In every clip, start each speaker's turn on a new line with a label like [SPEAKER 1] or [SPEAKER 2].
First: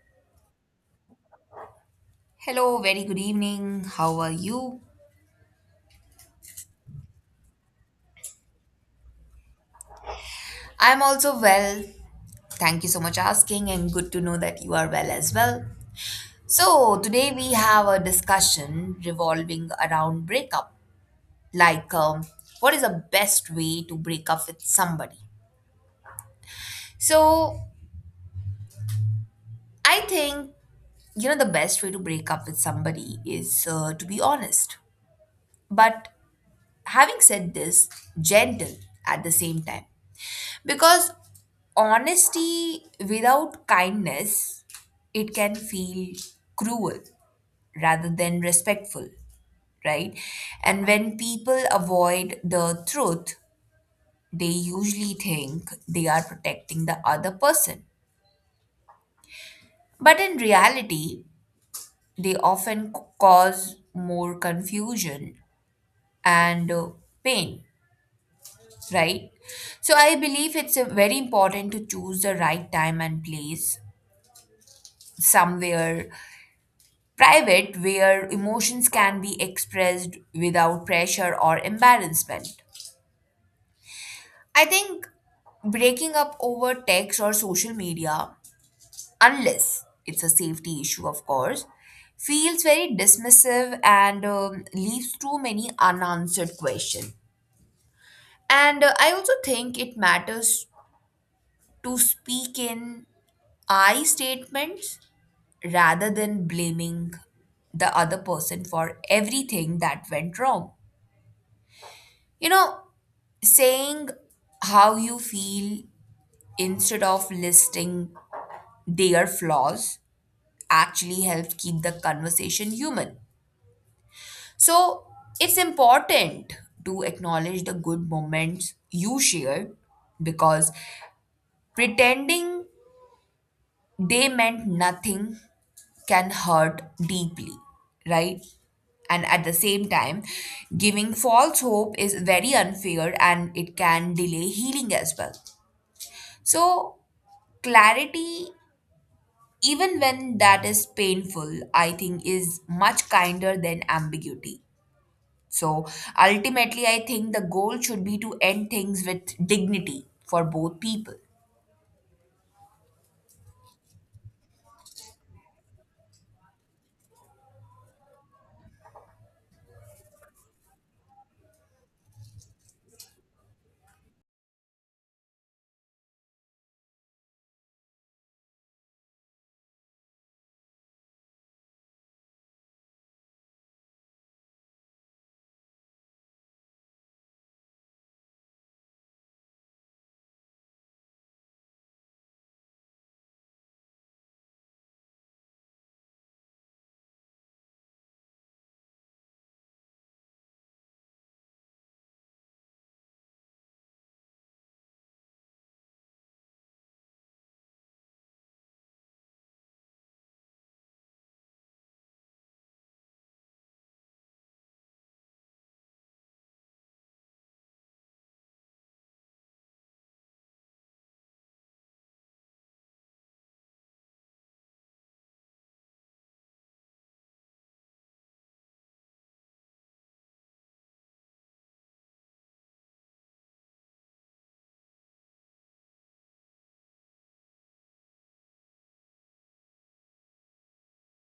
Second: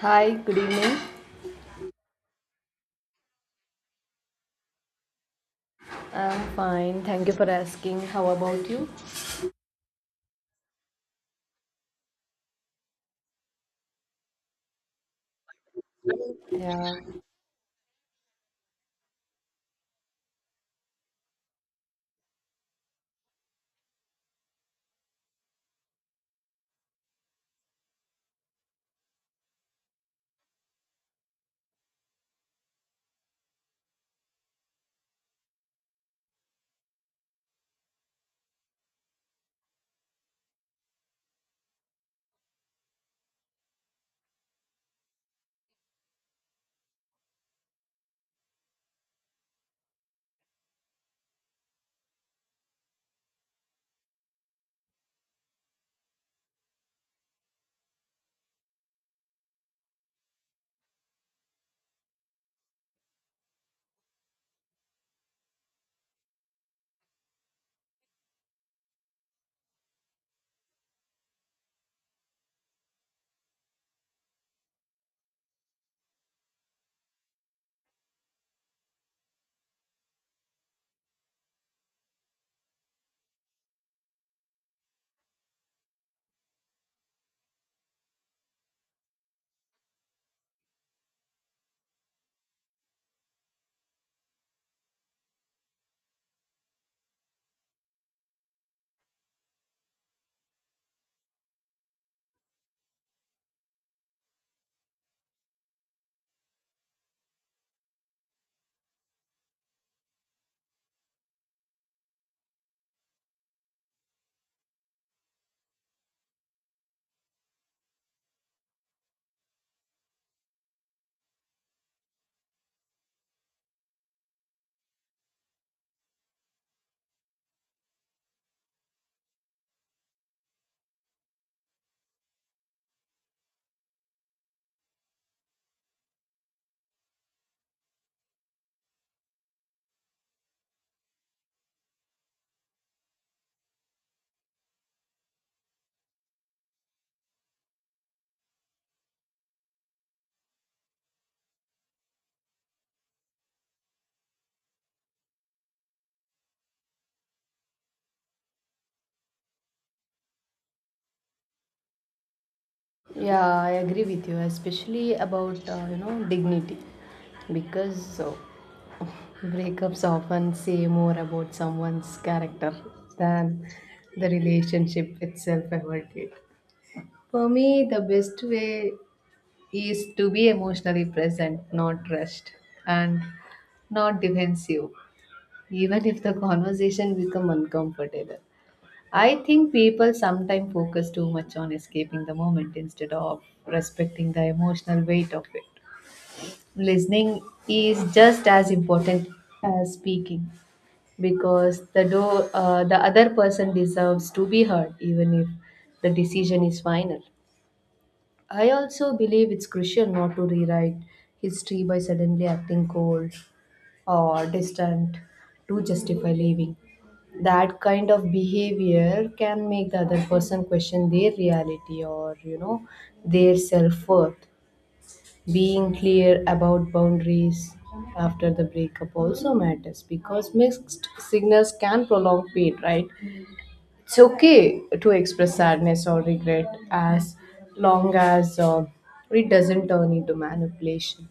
[SPEAKER 1] Hi, good evening.
[SPEAKER 2] Hello, very good evening. How are you?
[SPEAKER 1] I'm fine. Thank you for asking. How about you?
[SPEAKER 2] I'm also well. Thank you so much asking and good to know that you are well as well.
[SPEAKER 1] Yeah,
[SPEAKER 2] So, today we have a discussion revolving around breakup. Like um, what is the best way to break up with somebody? So, I think the best way to break up with somebody is to be honest. But having said this, gentle at the same time. Because honesty without kindness, it can feel cruel rather than respectful, right? And when people avoid the truth, they usually think they are protecting the other person. But in reality, they often cause more confusion and pain, right? So I believe it's very important to choose the right time and place, somewhere private, where emotions can be expressed without pressure or embarrassment. I think breaking up over text or social media, unless it's a safety issue, of course, feels very dismissive and leaves too many unanswered questions. And I also think it matters to speak in I statements rather than blaming the other person for everything that went wrong. You know, saying how you feel instead of listing their flaws actually helps keep the conversation human. So it's important to acknowledge the good moments you shared, because pretending they meant nothing can hurt deeply, right? And at the same time, giving false hope is very unfair and it can delay healing as well. So, clarity, even when that is painful, I think is much kinder than ambiguity. So ultimately, I think the goal should be to end things with dignity for both people.
[SPEAKER 1] yeah, I agree with you, especially about dignity, because breakups often say more about someone's character than the relationship itself ever did. For me, the best way is to be emotionally present, not rushed, and not defensive, even if the conversation become uncomfortable. I think people sometimes focus too much on escaping the moment instead of respecting the emotional weight of it. Listening is just as important as speaking because the other person deserves to be heard even if the decision is final. I also believe it's crucial not to rewrite history by suddenly acting cold or distant to justify leaving. That kind of behavior can make the other person question their reality or, their self-worth. Being clear about boundaries after the breakup also matters because mixed signals can prolong pain, right? It's okay to express sadness or regret as long as it doesn't turn into manipulation.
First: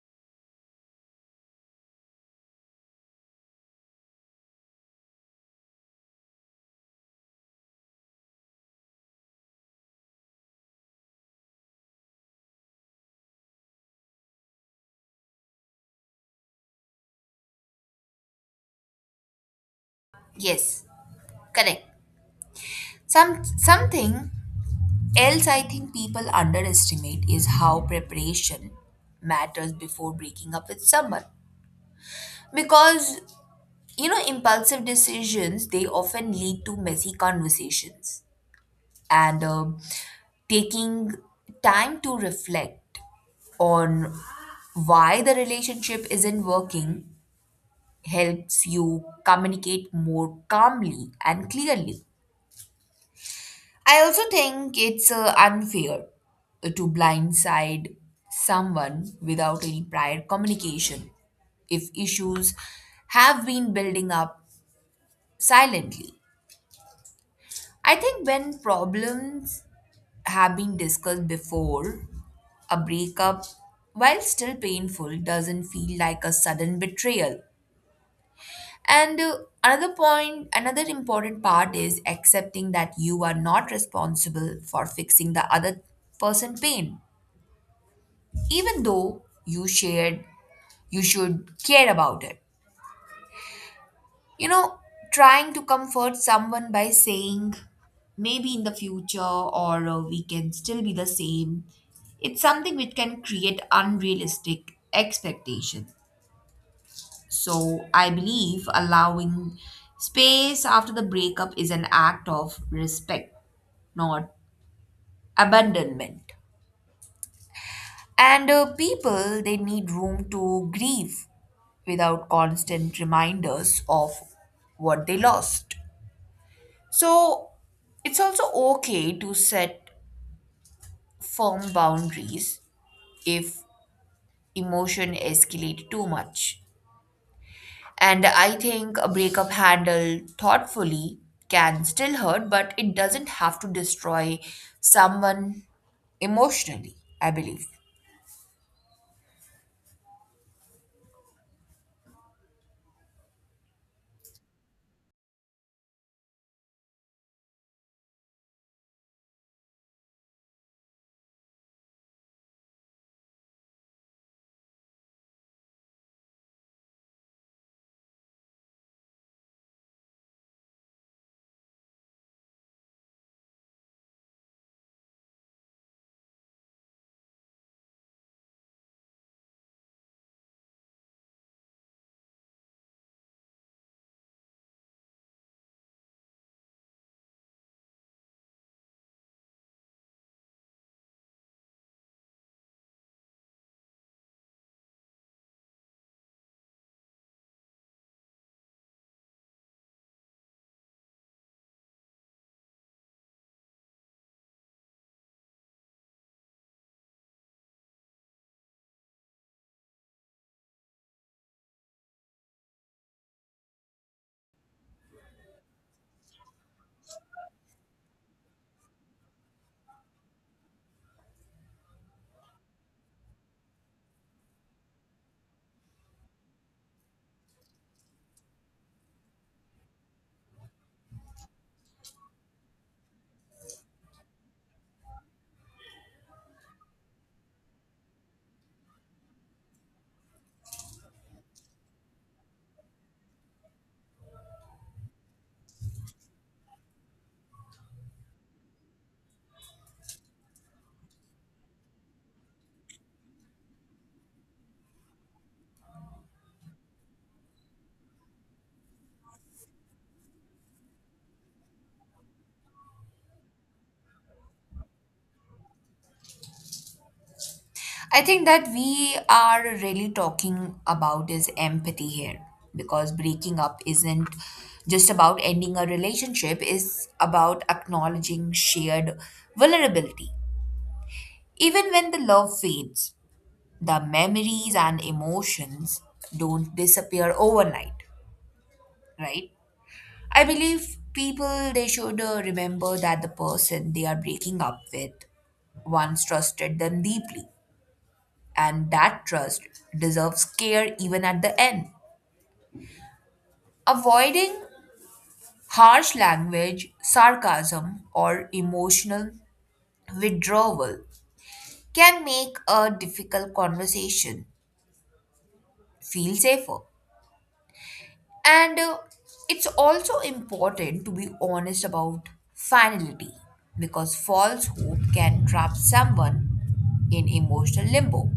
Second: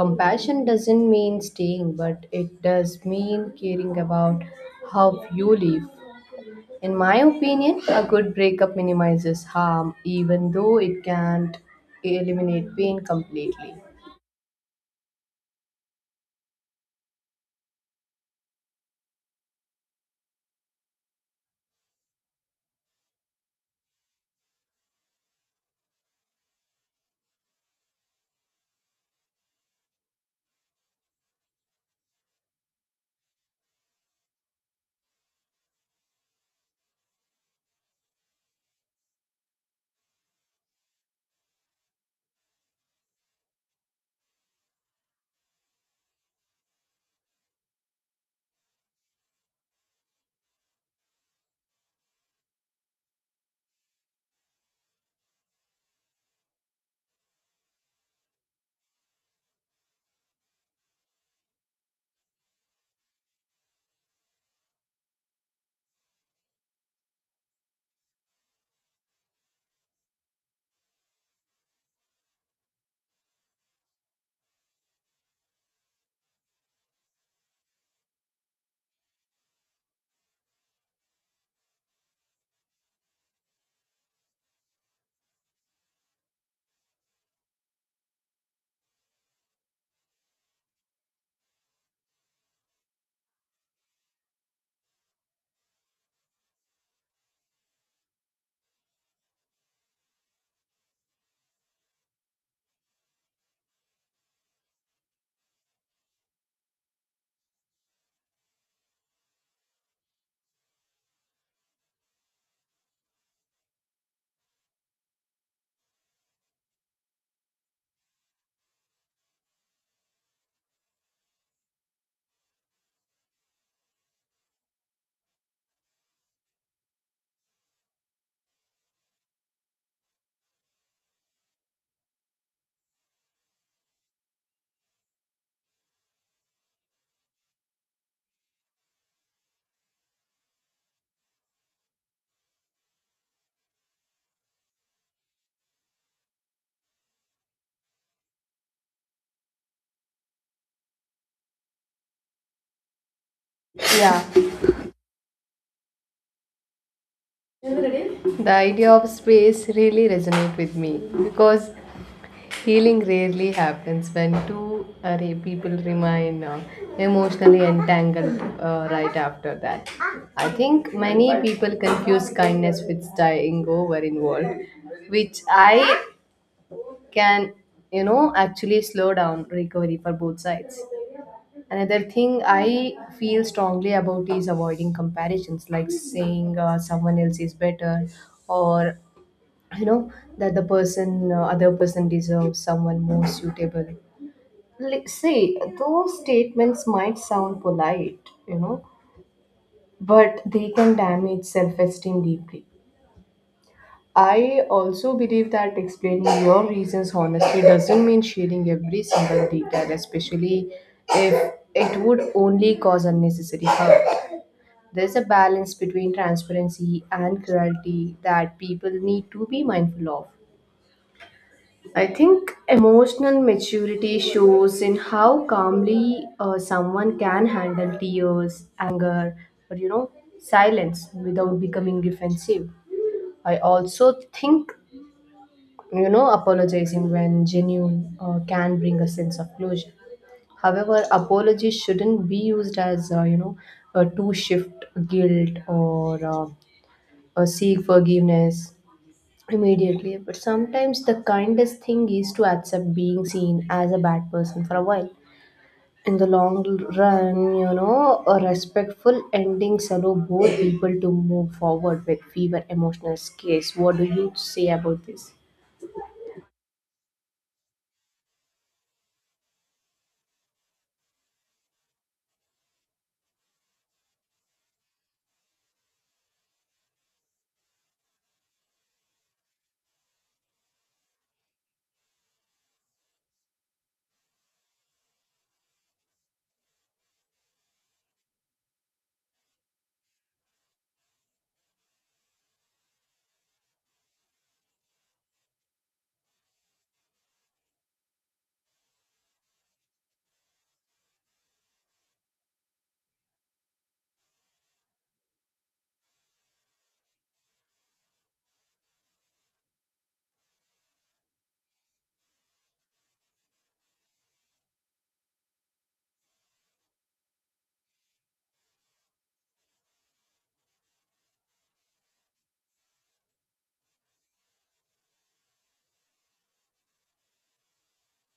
[SPEAKER 1] Compassion doesn't mean staying, but it does mean caring about how you live. In my opinion, a good breakup minimizes harm even though it can't eliminate pain completely.
[SPEAKER 2] Yes, correct. Something else I think people underestimate is how preparation matters before breaking up with someone. Because you know, impulsive decisions they often lead to messy conversations, and taking time to reflect on why the relationship isn't working helps you communicate more calmly and clearly. I also think it's unfair to blindside someone without any prior communication if issues have been building up silently. I think when problems have been discussed before, a breakup, while still painful, doesn't feel like a sudden betrayal. And another point, another important part is accepting that you are not responsible for fixing the other person's pain, even though you shared, you should care about it. You know, trying to comfort someone by saying maybe in the future or we can still be the same, it's something which can create unrealistic expectations. So I believe allowing space after the breakup is an act of respect, not abandonment. And people, they need room to grieve without constant reminders of what they lost. So it's also okay to set firm boundaries if emotion escalate too much. And I think a breakup handled thoughtfully can still hurt, but it doesn't have to destroy someone emotionally, I believe.
[SPEAKER 1] Yeah, the idea of space really resonates with me because healing rarely happens when people remain emotionally entangled right after that. I think many people confuse kindness with staying over involved, which I can, you know, actually slow down recovery for both sides. Another thing I feel strongly about is avoiding comparisons, like saying someone else is better, or you know that the person, other person deserves someone more suitable. See, those statements might sound polite, you know, but they can damage self-esteem deeply. I also believe that explaining your reasons honestly doesn't mean sharing every single detail, especially if it would only cause unnecessary harm. There's a balance between transparency and cruelty that people need to be mindful of. I think emotional maturity shows in how calmly someone can handle tears, anger, or you know, silence without becoming defensive. I also think, you know, apologizing when genuine can bring a sense of closure. However, apology shouldn't be used as to shift guilt or seek forgiveness immediately. But sometimes the kindest thing is to accept being seen as a bad person for a while. In the long run, you know, a respectful endings allow both people to move forward with fewer emotional scales. What do you say about this?
[SPEAKER 2] I think that we are really talking about is empathy here, because breaking up isn't just about ending a relationship, it's about acknowledging shared vulnerability. Even when the love fades, the memories and emotions don't disappear overnight, right? I believe people they should remember that the person they are breaking up with once trusted them deeply, and that trust deserves care even at the end. Avoiding harsh language, sarcasm, or emotional withdrawal can make a difficult conversation feel safer. And it's also important to be honest about finality, because false hope can trap someone in emotional limbo.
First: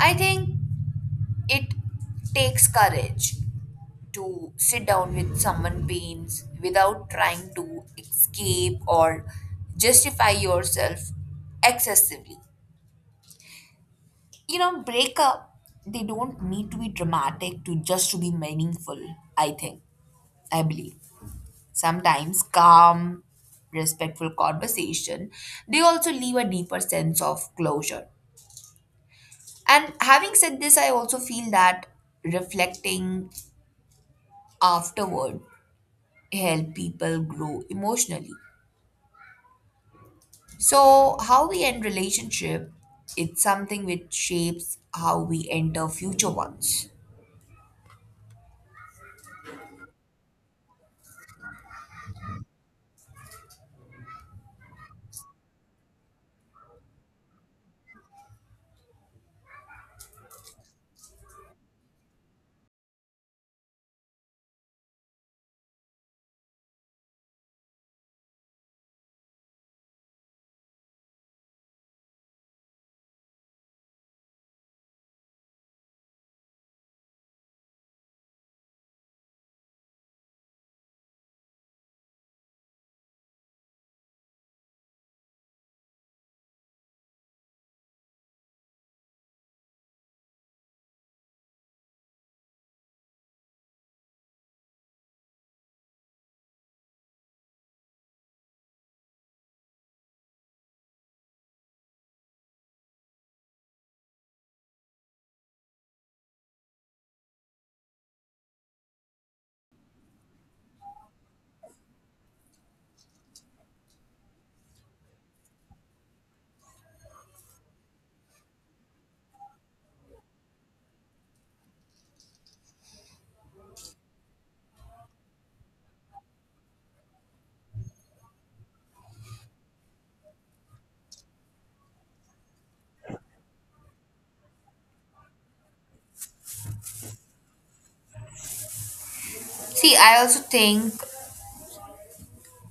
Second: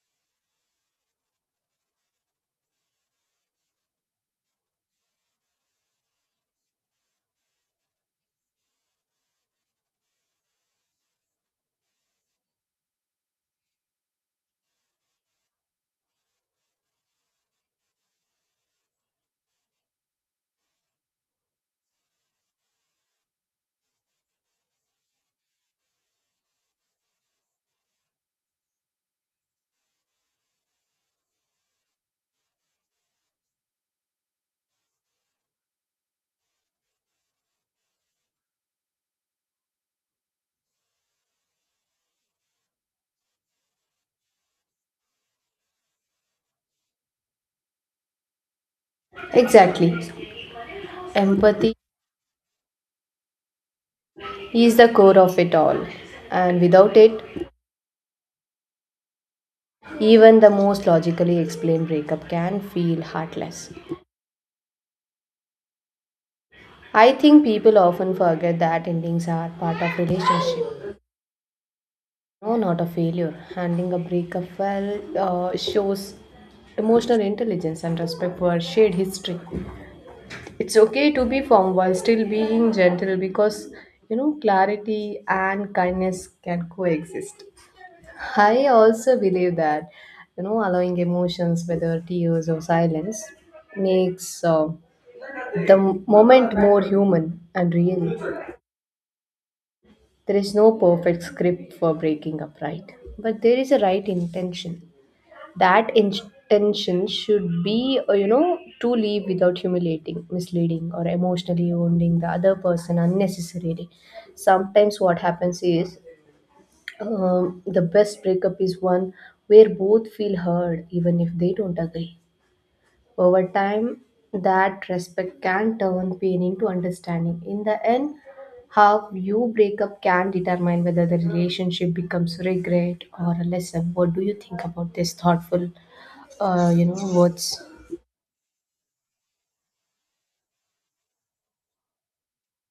[SPEAKER 2] I think it takes courage to sit down with someone pains without trying to escape or justify yourself excessively. You know, breakup they don't need to be dramatic to just to be meaningful, I think. I believe. Sometimes calm, respectful conversation, they also leave a deeper sense of closure. And having said this, I also feel that reflecting afterward help people grow emotionally. So, how we end relationship, it's something which shapes how we enter future ones.
[SPEAKER 1] Exactly. Empathy is the core of it all. And without it, even the most logically explained breakup can feel heartless. I think people often forget that endings are part of relationship, no, not a failure. Handling a breakup well shows emotional intelligence and respect for shared history. It's okay to be firm while still being gentle because you know clarity and kindness can coexist. I also believe that you know allowing emotions, whether tears or silence, makes the moment more human and real. There is no perfect script for breaking up, right? But there is a right intention. That intention should be, you know, to leave without humiliating, misleading, or emotionally wounding the other person unnecessarily. Sometimes what happens is the best breakup is one where both feel heard, even if they don't agree. Over time, that respect can turn pain into understanding. In the end, how you break up can determine whether the relationship becomes regret or a lesson. What do you think about this thoughtful, you know, words?
[SPEAKER 2] See, I also think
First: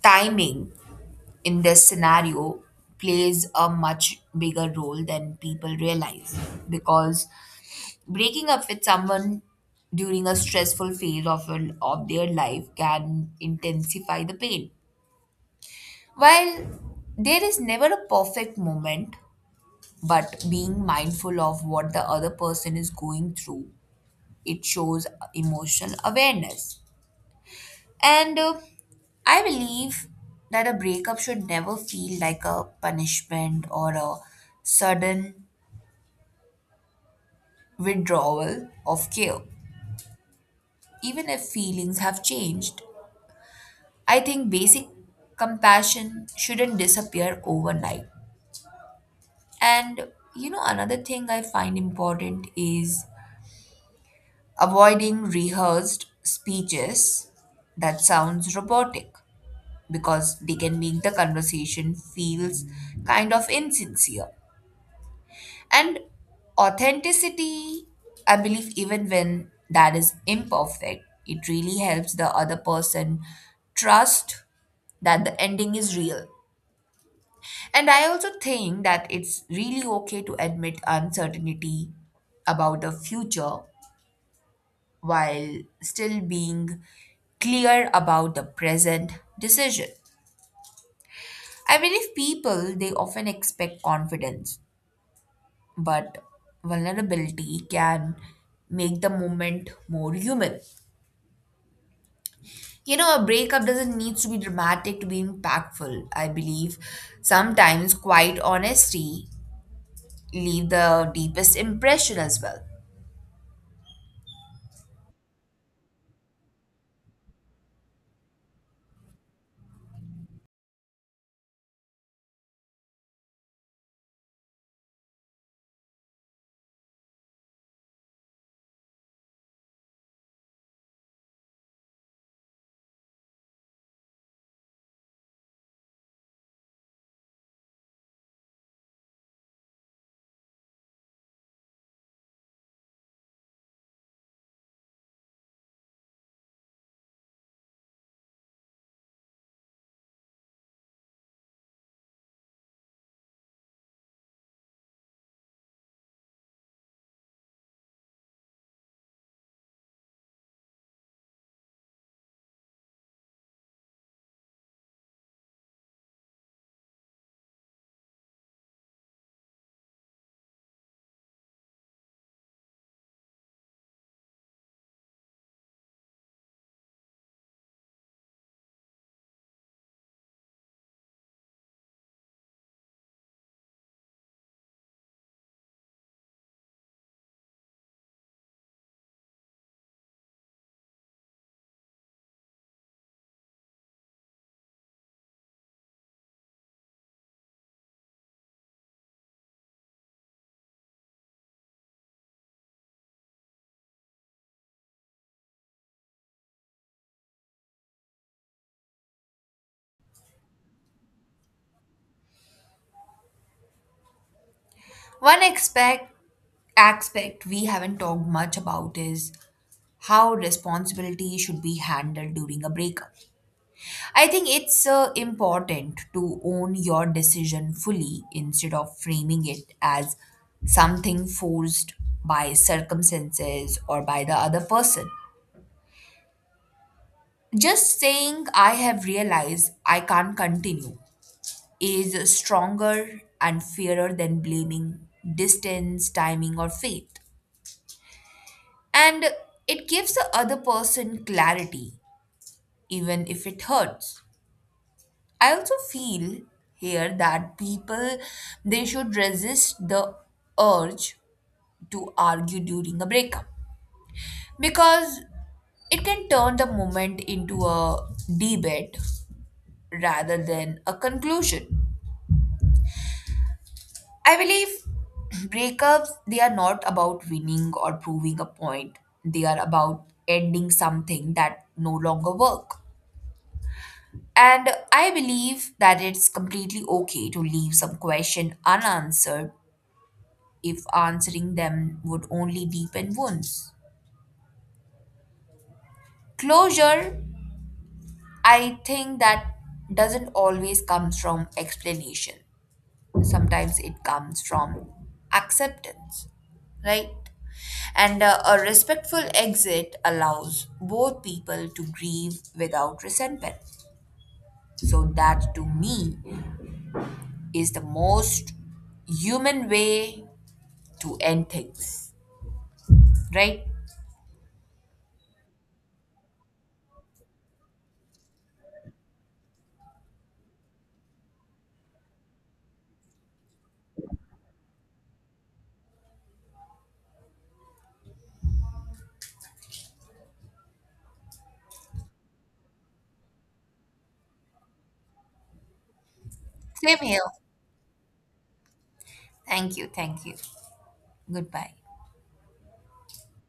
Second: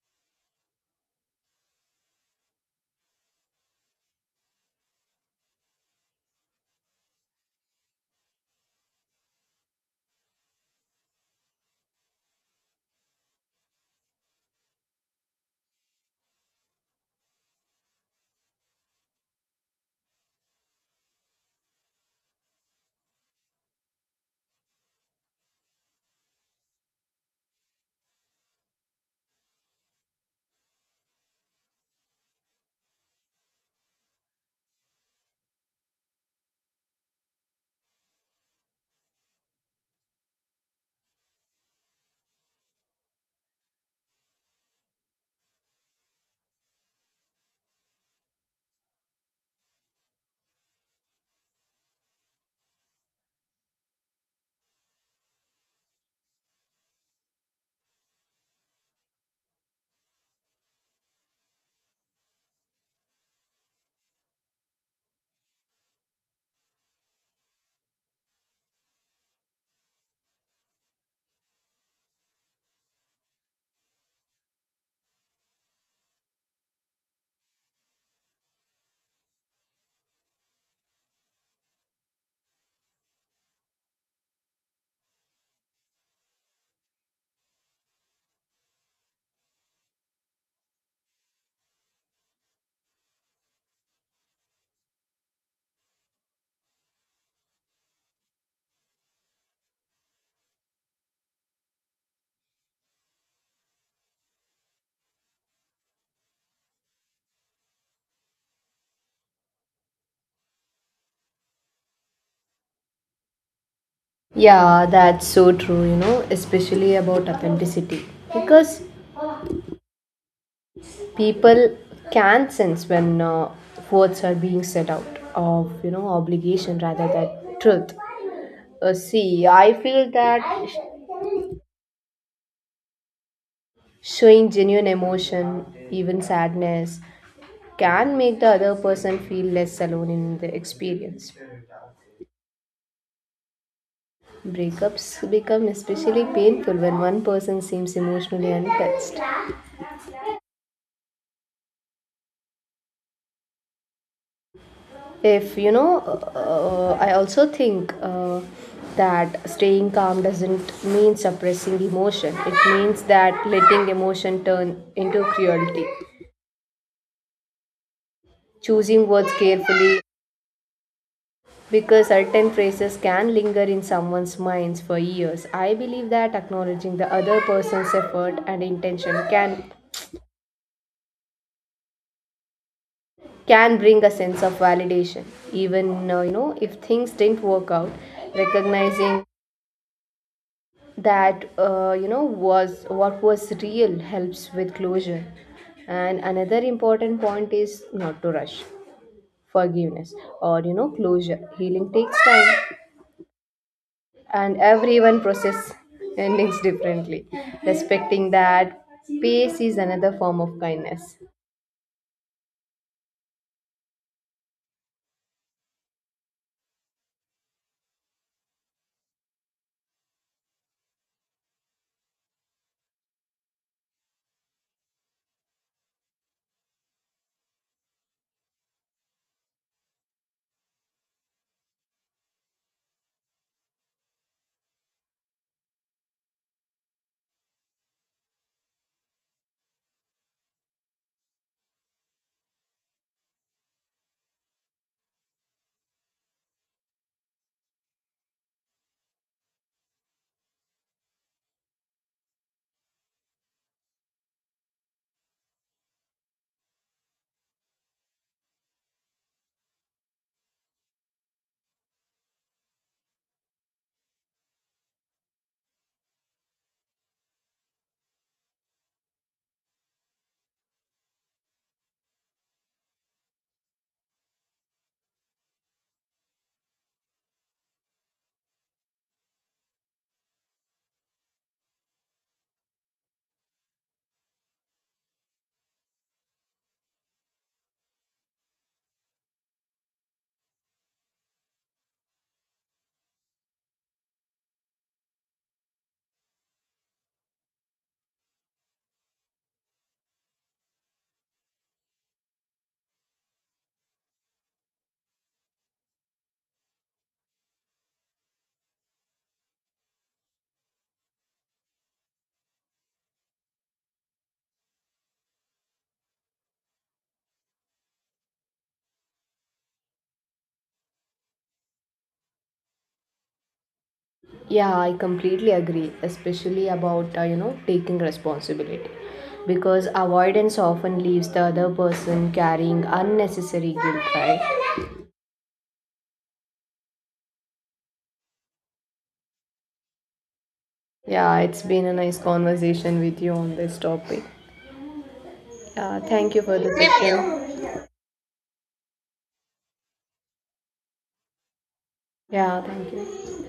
[SPEAKER 2] timing in this scenario plays a much bigger role than people realize, because breaking up with someone during a stressful phase of their life can intensify the pain. While there is never a perfect moment, but being mindful of what the other person is going through, it shows emotional awareness. And I believe that a breakup should never feel like a punishment or a sudden withdrawal of care, even if feelings have changed. I think basic compassion shouldn't disappear overnight. And you know, another thing I find important is avoiding rehearsed speeches that sounds robotic, because they can make the conversation feels kind of insincere. And authenticity, I believe, even when that is imperfect, it really helps the other person trust that the ending is real. And I also think that it's really okay to admit uncertainty about the future while still being clear about the present decision. I believe people they often expect confidence, but vulnerability can make the moment more human. You know, a breakup doesn't need to be dramatic to be impactful. I believe sometimes quiet honesty leave the deepest impression as well.
[SPEAKER 1] Yeah, that's so true, you know, especially about authenticity. Because people can sense when words are being said out of, you know, obligation rather than truth. See, I feel that showing genuine emotion, even sadness, can make the other person feel less alone in the experience. Breakups become especially painful when one person seems emotionally untouched. If you know, I also think that staying calm doesn't mean suppressing emotion, it means that letting emotion turn into cruelty, choosing words carefully. Because certain phrases can linger in someone's minds for years, I believe that acknowledging the other person's effort and intention can bring a sense of validation, even you know if things didn't work out. Recognizing that you know was what was real helps with closure. And another important point is not to rush forgiveness or you know closure. Healing takes time and everyone process endings differently. Respecting that pace is another form of kindness.
[SPEAKER 2] One expect aspect we haven't talked much about is how responsibility should be handled during a breakup. I think it's important to own your decision fully instead of framing it as something forced by circumstances or by the other person. Just saying, I have realized I can't continue is stronger and fairer than blaming distance, timing, or fate. And it gives the other person clarity, even if it hurts. I also feel here that people they should resist the urge to argue during a breakup, because it can turn the moment into a debate rather than a conclusion. I believe breakups they are not about winning or proving a point. They are about ending something that no longer work. And I believe that it's completely okay to leave some question unanswered if answering them would only deepen wounds. Closure, I think that doesn't always come from explanation. Sometimes it comes from acceptance, right? And a respectful exit allows both people to grieve without resentment. So, that to me is the most human way to end things, right?
[SPEAKER 1] Yeah, I completely agree, especially about you know taking responsibility, because avoidance often leaves the other person carrying unnecessary guilt. Right? Yeah, it's been a nice conversation with you on this topic. Yeah, thank you for the
[SPEAKER 2] Same here.
[SPEAKER 1] session.
[SPEAKER 2] Thank you. Thank you. Goodbye.
[SPEAKER 1] Yeah, thank you.